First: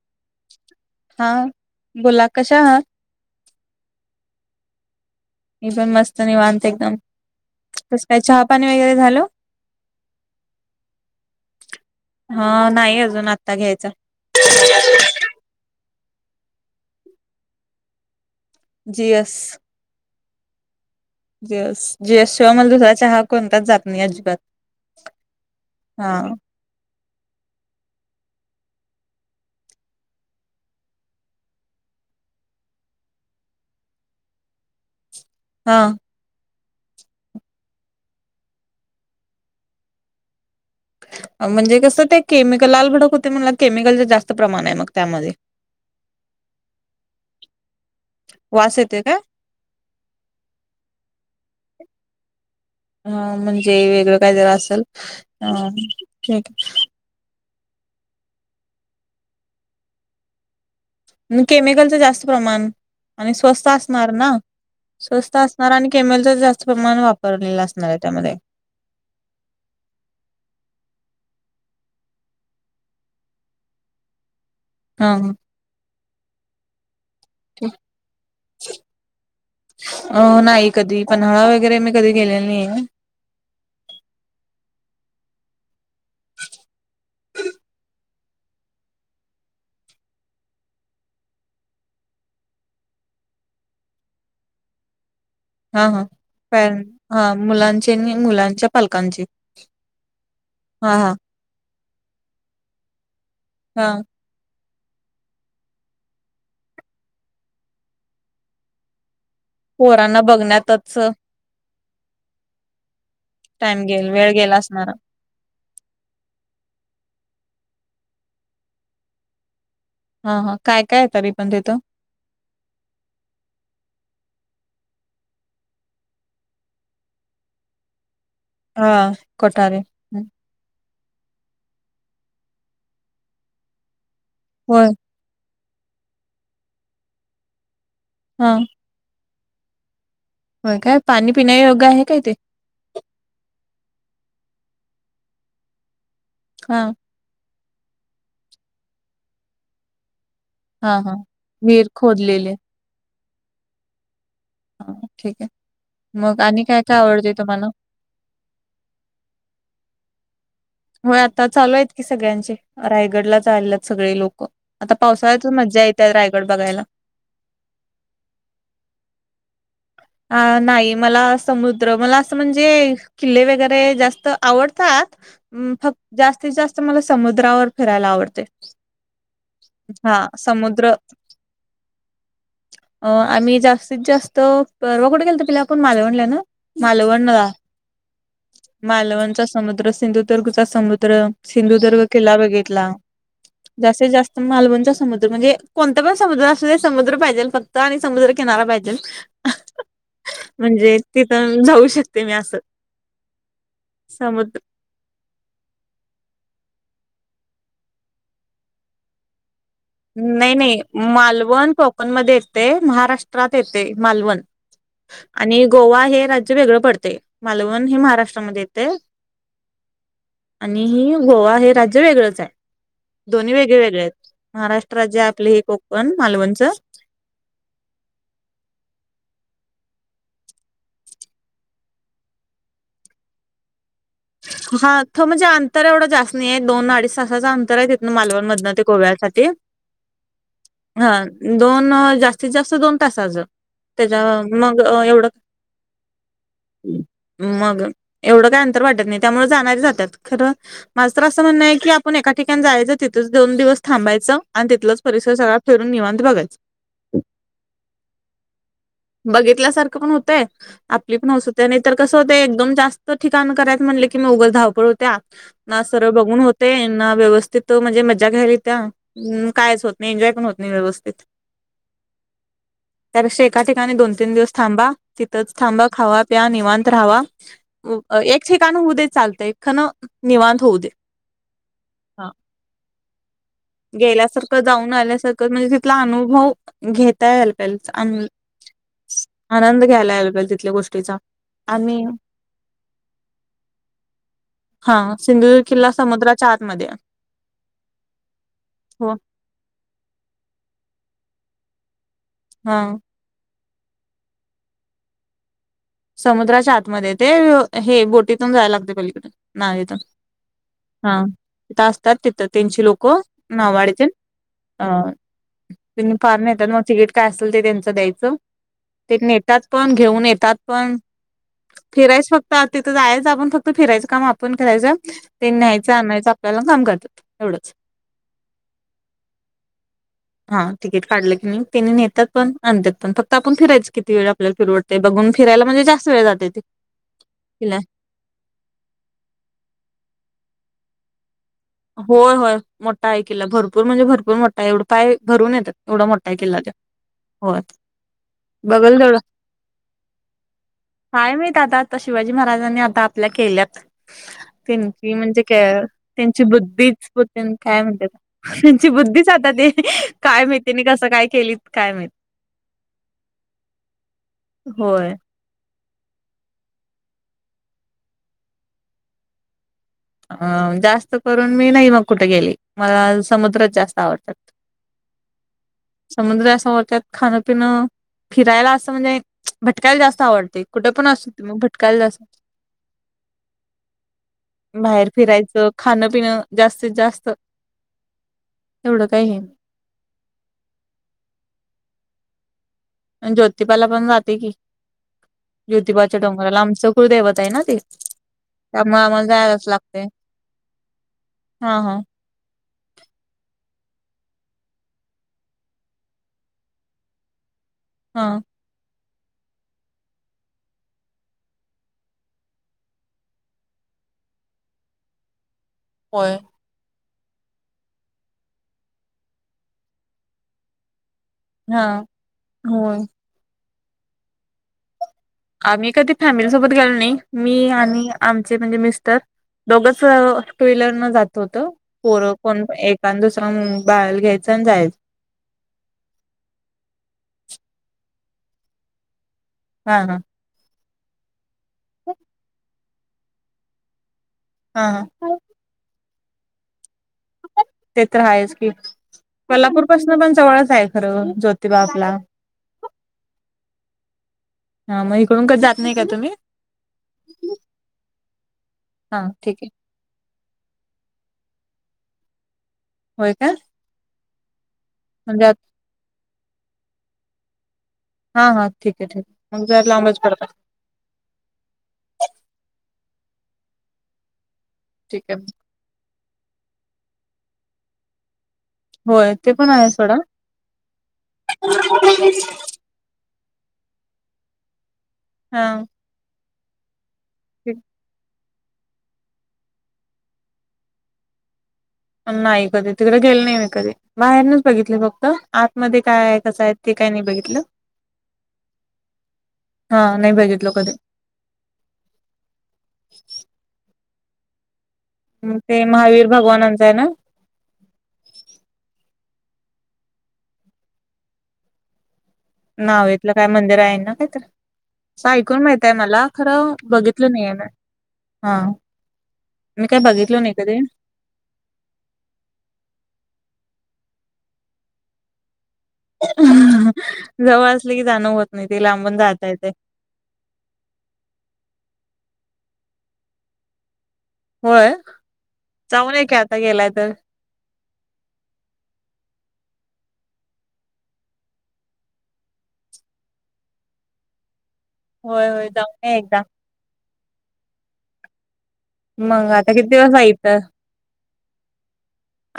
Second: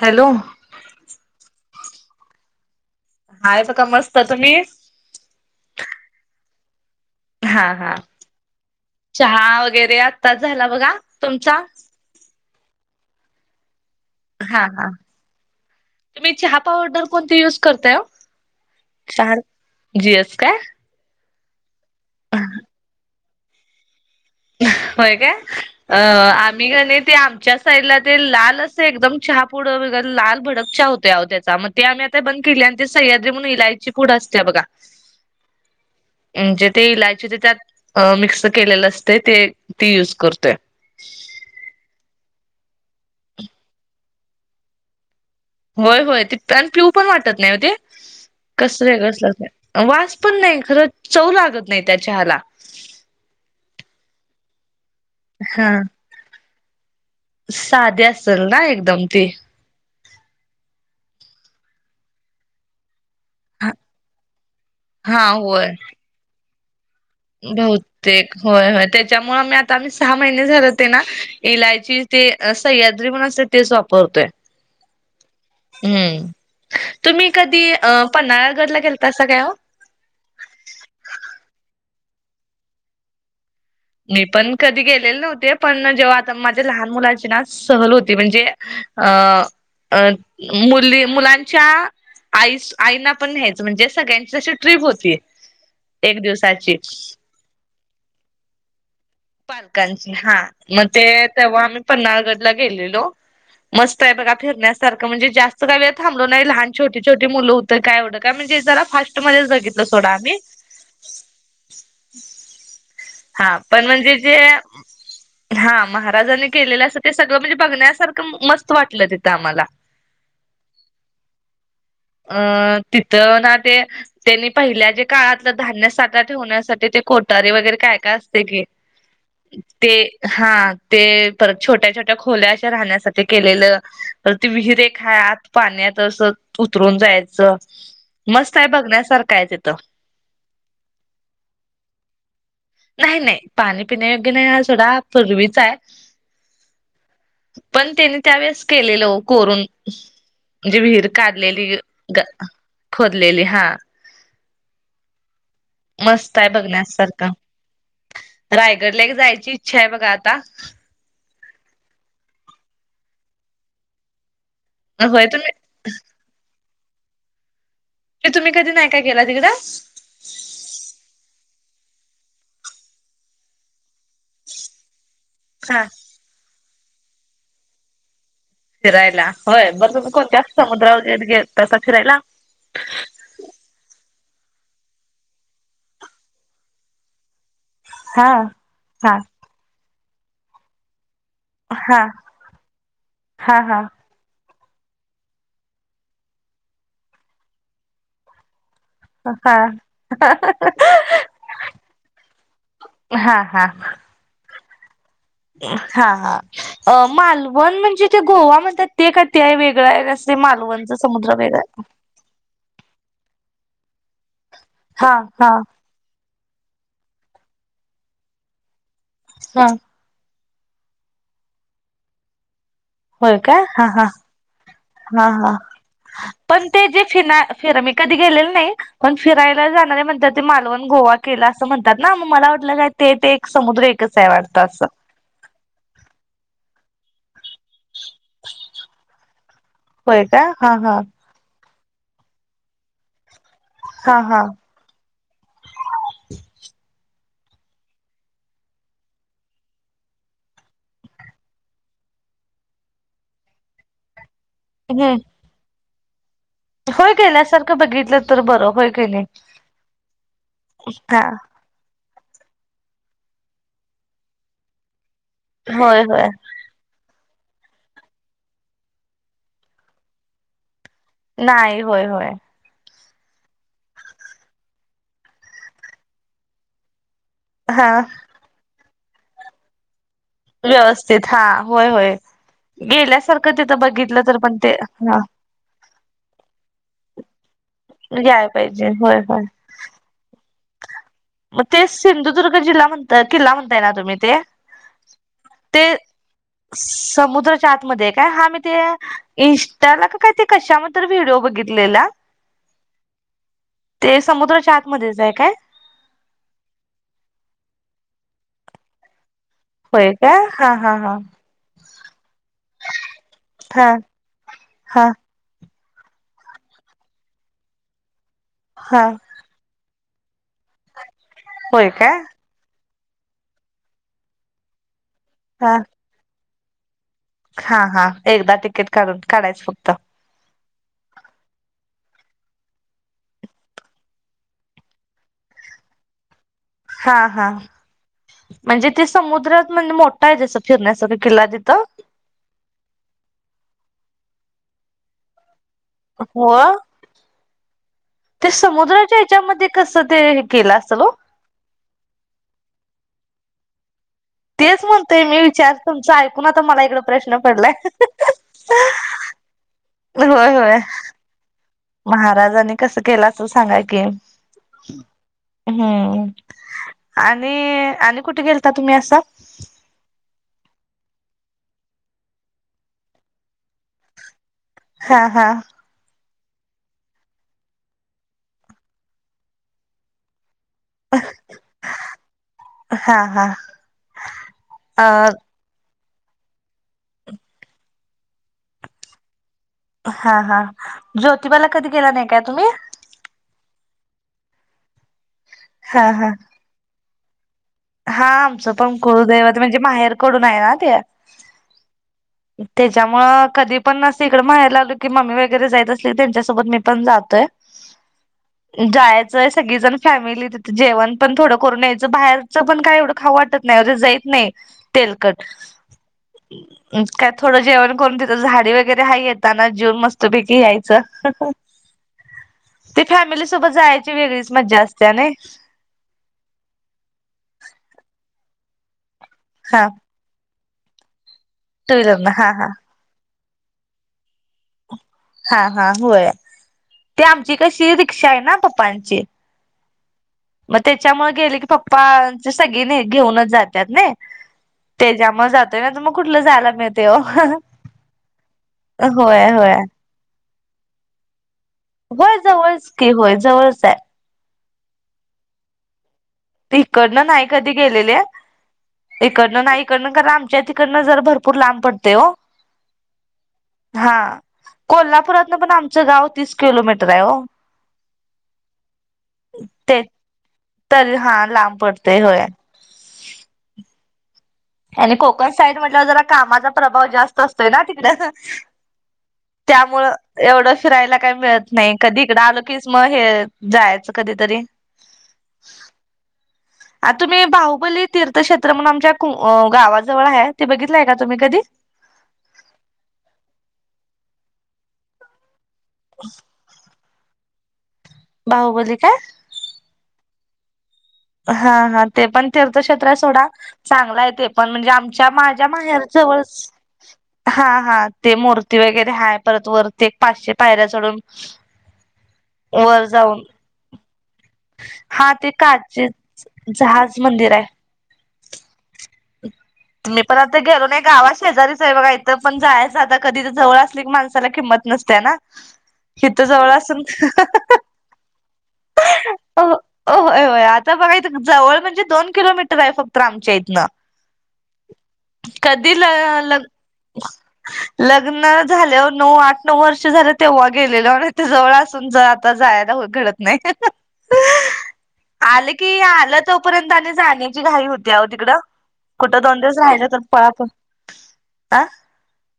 Hello. ! हा.. बोला, कशा आहात? हाय, ब का, मस्त तुम्ही...? मी पण, मस्त, निवांत एकदम. हा हा, कसं काय चहा पाणी वगैरे झालं? चहा वगैरे आताच झाला बघा, तुमचा? हा, नाही अजून आत्ता घ्यायचा. हा हा, तुम्ही चहा पावडर कोणती युज करताय ओ? जीएस... चार जीएस काय जीएस, जीएस, शिवाय मला दुसरा चहा कोणताच जात नाही. अजिबात होय. काय.. अ हा आ.. गणे ते आमच्या साईडला, ते लाल असं एकदम चहा पुड लाल भडक चहा होतेह. त्याचा म ते, आम्ही आता बंद केली, आणि ते सह्याद्री म्हणून इलायची पुड असल्या बघा. हा.. म्हणजे ते इलायची त्यात मिक्स केलेलं असतय,. ते ती यूज करतोय. म्हणजे कसं ते, केमिकल लाल भडक होतय. मग केमिकलच जास्त प्रमाण आहे. मग त्यामध्ये. होय, होय, ते प पिऊ पण वाटत नाही ओ ते. वास येतोय कसलं काय? वास पण नाही. खरं चव लागत नाही. त्या चहाला. ह म्हणजे, वेगळं काहीतर असल. अ हा ठीक. साधे असेल ना एकदम ती. केमिकलच जास्त प्रमाण आणि स्वस्त असणार, ना हा स्वस्त असणार आणि केमल, जास्त प्रमाण वापर बहतेक, होय... होय. त्याच्यामुळे, आमही आता, आम्ही सहा महिने झाले. ते ना, इलायची ते सह्याद्री म्हण असते. तेच वापरतोय. हा हा [unintelligible] हम्म... तुम्ही... कधी अ.. पन्हाळागडला गेलतासा काय? अ... नाही कधी, पन्हाळा वगैरे मी कधी गेलेला नाही आहे. मी पण कधी गेलेले नव्हते. पण जेव्हा आता माझ्या लहान मुला हो.... म्हणजे, अ... मु मुलांच्या आई.. आईना पण घ्यायचं, म्हणजे सगळ्यांची अशी ट्रीप होतीय. हा... हा प हा मुलांचे, आणि मुलांच्या पालकांचे, पालकांची हा, मग हा ते हा तेव्हा, आम्ही पन्हाळगडला गेलेलो. हा मस्त आहे. बघा फिरण्यास सारं म्हणजे, जास्त का वे थबलो नाही. लहान छोी छोटी मुलं होतते. कायवढं काय म्हणजे जरा फास्टमध्ये पोरांना बघण्यातच.... हा.... टाइम पण गेल म्हणजे वेळ जे गेला असणार हा.... महाराजांनी केलेलं, असं ते सगळं म्हणजे बघण्यासारखं मस्त वाटलं. तिथं आम्हाला, हा.. हा.. काय.. काय.. तरी, पण तिथं. अ... तिथं ना.. ते त्यांनी, पहिल्या जे काळातलं धान्य साठा ठेवण्यासाठी, ते कोटारी वगैरे काय का असते की, हा [unintelligible] कोठारे ते हं. हा.... ते परत छोट्या, छोट्या, खोल्या अशा राहण्यासाठी केलेलं. तर, त विहीर होय एक हाय आत पाण्यातत अस, उतरून जायच. हा मस्त आहे. बघण्यासारखा आहेच, तथं काय? पाणी पिण्या योग्य आहे काय ते? नाही, नाही, पाणी पिण्या योग्य नाही. हा थोडा पूर्वीच आहे. हा.... पण, त्यांनी, त्यावेेळेस केलेल कोरून. म्हणजे हा विहीर हा काढलेली, विहीर ग खोदलेले खोदलेली हा.... हा ठीक आहे. मग, आणि काय, काय, आवडतेय तुम्हाला. रायगड लेक जायची इच्छा आहे. बघा आता होय आता चालू आहेत की सगळ्यांचे रायगडला चाललेत सगळे लोक. आता होय पावसाळ्यातच तुम्ही मज्जा येत रायगड बघायला. ते तुम्ही कधी नाही का? केला तिकडं. अ नाही मला समुद्र मला असं म्हणजे किल्ले वगैरे जास्त तर आवडतात. हा फक्त जास्तीत जास्त, मला समुद्रावर फिरायला आवडते. फिरायला होय बर तुम्ही हा कोणत्या? जास्त समुद्र समुद्रावर तसा फिरायला. अ आम्ही जास्तीत जास्त परवा कुठं गेलं तर तिला आपण मालवणला ना मालवण हा हा मालवणच समुद्र सिंधुदुर्ग चा समुद्र हा सिंधुदुर्ग किला बघितला हा हा जास्तीत जास्त- मालवणचा समुद्र म्हणजे कोणता पण समुद्र असले समुद्र पाहिजेल फक्त आणि समुद्र किनारा पाहिजे. हा. म्हणजे तिथं जाऊ शकते मी असं हा हा समुद्र. हा हा मालवण म्हणजे ते गोवा म्हणतात. ते का ते आहे वेगळां आहे असे मालवणचं समुद्र वेगळा आहे. पण मध्ये येते महाराष्ट्रात येते मालवण. हा हा आणि गोवा हे राज्य वेगळं पडते मालवण हे महाराष्ट्रामध्ये येते. हा. आणि ही गोवा हे राज्य वेगळंच आहे. होय दोन्ही काय वेगळे हा वेगळे ह आहेत महाराष्ट्र राज्य हा आपले ह हे कोकण पण मालवणचं ते जे फिना फिरा मी कधी गेले नाही पण फिरायला जाणारे म्हणात ते मालवण, गोवा केला असं म्हणतात ना मग मला वाटलं काय ते ते एक समुद्र एकच. आहे वाटतं असं. हा तर म्हणजे अंतर एवढं जास्त नाही आहे दोन अडीच तेज अंतर आहे तिथन मालवण मधन ते गोव्यासाठी. होय का हा हा. दोन जास्तीत जास्त दोन तासचा हा त्याच्या हा मग एवढ [inaudible] मग एवढं काय वाटत नाही त्यामुळे जाणारी जातात खर माझं तर असं म्हणणं आहे की आपण एका ठिकाण जायचं तिथच दोन दिवस थांबायचं. आणि तिथलाच हम्म परिसर सगळाफिरून निवांत बघायचं. होय गेल्यासारखं बघितलं तर बरं होय की नाही [inaudible] बघितल्यासारखं पण होतंय आपली हा पण स ते नाहीतर कसं होत एकदम जास्त ठिकाण करायच म्हटले की मग उगच धावपळ होत्या. ना होय सर होय बघून हो ते ना व्यवस्थित म्हणजे मजा घ्यायली त्या कायच होत नाही एन्जॉय पण होत नाही व्यवस्थित. नाही होय होय. त्यापेक्षा एका ठिकाणी दोन, तीन दिवस थांबा. तिथंच थांबा खावा, प्या निवांत राहावा. हां. अ एक ठिकाणं हुद्ये चालतंय खणं निवांत होऊ दे व्यवस्थित हा होय होय हा गेल्यासारखं तिथं बघितलं तर पण गेल्यासारखं ते जाऊन हा. आल्यासारखं म्हणजे तिथला अनुभव घेता याला पहिलचा, याय पाहिजे होय होय आनंद घ्यायला याला पाहिजे तिथल्या गोष्ट मग तेच सिंधुदुर्ग जिल्हा म्हणताय किल्ला म्हणताय ना ते. हा सिंधुदुर्ग ते किल्ला समुद्राच्या आतमध्ये आहे. समुद्रच्या आतमध्ये आहे काय? हा मी ते हो इंस्टाला का काय ते कशा म तर व्हिडिओ बघितलेला. हा. ते समुद्रच्या आतमध्येच आहे काय? समुद्राच्या आतमध्ये ते हे बोटीतून जायला लागते पलीकडे. नावेतून होय काय? हा त्या असतात तिथं तीनशे लोकं हा हा नावाडचे अ हा त्यांनी फार नेतात मग तिकीट काय असेल ते त्यांच द्यायचं. हा तिथंन त्यात पण घेऊन येतात पण होय काय फिरायच फक्त तर तिथं जायच आपण फक्त फिरायचं काम आपण करायचं ते हा न्यायाच आणायचं आपल्याला काम करतात. एवढंच हा हा एकदा तिकीट काढून काढायचं फक्त. हा तिकीट काढलं की नाही तेनी नेतात पण आणतात पण फक्त आपण फिरायचं किती वेळ आपल्याला, परवडते बघून फिरायला म्हणजे जास्त वेळ जाते ते. हा हा किल्ला म्हणजे ते समुद्रात म्हणजे मोठा आहे जस फिरण्यासारख किल्ला तिथं? होय होय मोठा आहे किला भरपूर म्हणजे भरपूर मोठा आहे एवढं पाय भरून येतात. एवढा मोठा आहे हो किल्ला त्यो होय. ते बघल तेवढं समुद्राच्या ह्याच्यामध्ये कसं ते केलं असल ओ? काय माहित आता, आता शिवाजी महाराजांनी आता आपल्या केल्यात तेच त्यांची म्हणतोय मी म्हणजे विचार काय तुमचा ची ऐकून आता मला बुधीच इकड प्रश्न पडलाय काय म्हणत्यात, त्यांची बुद्धीच आता काय होय होय माहिती कस काय काय? केली महाराजांनी कसं केलं असं सांगाय कि होय हम्म आणि आणि कुठे गेलता तुम्ही असा अं जास्त करून मी नाही मग कुठे गेली मला समुद्रच जास्त आवडतात. हा हा. समुद्र समोरच्या त्यात खाणं पिणं फिरायला असं म्हणजे भटकायला जास्त आवडते कुठे पण असत मग भटकायला जास्त हा हा. बाहेर अ फिरायचं खाणं पिणं जास्तीत जास्त एवढं काही आहे. हा हा ज्योतिबाला कधी गेला नाही काय तुम्ही ज्योतिबाला पण जाते कि हा ज्योतिबाच्या हा डोंगराला आमच कुळ देवत आहे ना ते हा आमचं पण त्यामुळे आम्हाला कुळुदैवत जायलाच म्हणजे लागते माहेर कडून आहे ना ते हा हा त्याच्यामुळ कधी पण असं इकडं म्हयला लागलो की म्मी वगैरे जायत असली की त्यांच्यासोबत मी पण जातोय. ह [unintelligible] हा. जायचंय सगळी जण फॅमिली तिथे जेवण पण थोडं करून यायचं बाहेर पण काय एवढं खाऊ वाटत नाहीे जाईत नाही तेलकट होय. काय थोडं जेवण करून तिथं झाडी वगैरे हा येेतना जीव मस्तपैकी यायचं हा होय ते फॅमिली सोबत जायची वेगळीच मज्जा असते आणि आम्ही कधी फॅमिली सोबत गेलो नाही मी आणि आमचे म्हणजे मिस्टर हा दोघच टू व्हीलर न जात होत टू व्हीलरनं पोरं हा कोण हा. एका दुसरा बाळ घ्यायचं आणि जायचं. हा हा होय ते आमची कशी रिक्षा आहे ना पप्पांची हा हा. मग त्याच्यामुळे गेले की पप्पा सगळे नाही घेऊनच जातात ना हा हा त्याच्यामुळे जातोय ना तर मग कुठलं जायला मिळते हो ते तर राहा आहेच की होय होय कोल्हापूर पासून पण जवळच आहे खरं ज होय जवळच की होय जवळच आहे. हा मग इकडून क जात नाही का तुम्ही. इकडनं नाई कधी गेलेले हा ठीक आहे इकडनं नाईक तिकडन आमच्या तिकडन जर भरूर लांब पडतेय ओ. होय का? हा म्हणजे कोल्हापुरातन पण आमचं गाव तीस किलोमीटर आहे हो. हा हा ठीक आहे ठीक आहे मग जर लांबाच पडत तरी हा लांब पडते होय. आणि ठीक आहे. कोकण साईड म्हटलं जरा कामाचा प्रभाव जास्त असतोय ना तिकडे होय ते पण आहे त्यामुळ सोडा एवढं फिरायला काही मिळत नाही कधी इकडं आलो की मग हे जायचं कधीतरी हा आ तुम्ही ते- बाहुबली तीर्थक्षेत्र म्हणून आमच्या को.. गावाजवळ आहे. ते बघितलंय का तुम्ही कधी. नाही कधी तिकडे गेल नाही मी कधी बाहेरनच बघितली फक्त आतमध्ये काय आहे कसं आहे ते काय नाही बघितलं? बाहुबली कायं? हा नाही बघितलो कधी. हा हा ते पण तीर्थक्षेत्र सोडा चांगला आहे. ते पण म्हणजे आमच्या माझ्या ते माहेर महावीर जवळचं भगवानांचं आहे ना हा हा ते मूर्ती वगैरे हाय परत वरती पाचशे पायऱ्या चढून [unintelligible] नावेतलं जाऊन काय मंदिर आहे ना काहीतरी. असं हा ते ऐकून माहित आहे मला काचेच खरं जहाज बघितलं नाही मंदिर मी आहे. हा काय मी पण बघितलो आता कधी गेलो नाही गावा शेजारीचं आहे बघा तर पण जायाचं आता कधी तर जवळ असली की माणसाला किंमत नसते ना इथं जवळ असनं जवळ असले की जाणं होत नाही ते लांबून जाता हा..... येते होय होय आता बघाय जवळ म्हणजे दोन किलोमीटर आहे फक्त आमच्या इथनं. होय कधी ल जाऊन ये की आता लग गेलाय तर लग्न झाल्यावर नऊ आठ नऊ वर्ष झालं तेव्हा गेलेलो नाहीत जवळ असून जात आता जायला हो घडत नाही. होय होय आलं की जाऊन ये आलं एकदा तोपर्यंत आणि जाण्याची घाई होती हो तिकडं. कुठं मग दोन आता दिवस किती राहिले तर आहे पळा इथं पळ [unintelligible] अं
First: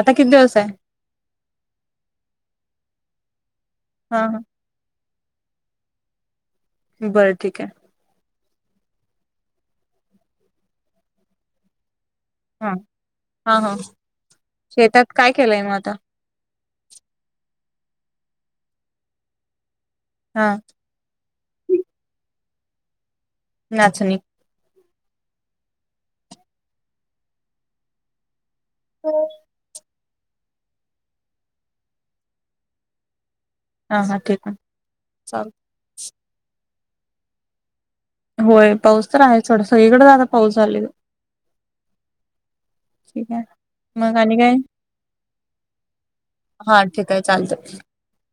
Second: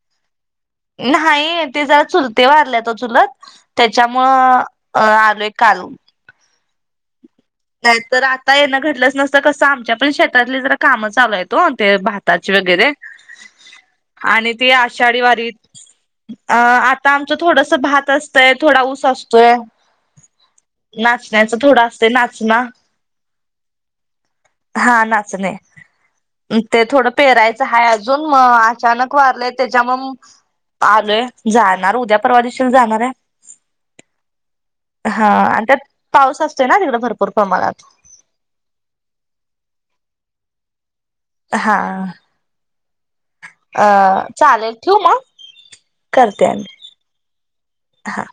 आता किती दिवस आहे नाही ते जरा चुलते वारलेत चुलत हा हा त्याच्यामुळं अ आलोय एक कारू बरं ठीक आहे. नाही तर आता येणं घडलंच नसतं कसं आमच्या पण शेतातले जरा काम चालू आहेत हो ते भा टाच हा वगैरे हा हा आणि ती शेतात आषाढी काय केलंय वारीतं मग आता अ... आता आमचं थोडस भात असतंय थोडा ऊस असतोय. हं..... नाचण्याचं थोडं असते नाचना. नाचणी. हा नाचणे. ते थोडं पेरायचं आहे अजून मग अचानक हा वारलेय त्याच्या मग आलोय जाणार उद्या परवादेशील जाणार आहे. हा ठीक आहे हा.. चाल आणि त्यात पाऊस असतोय ना तिकडं भरपूर प्रमाणात होय पाऊस तर आहे थोडासा सगळीकडे आता पाऊस झालेय. हां ठीक आहे. अ... मग आणि काय चालेल ठेवूं मग करते आणि हा ठीक आहे. चालतं हां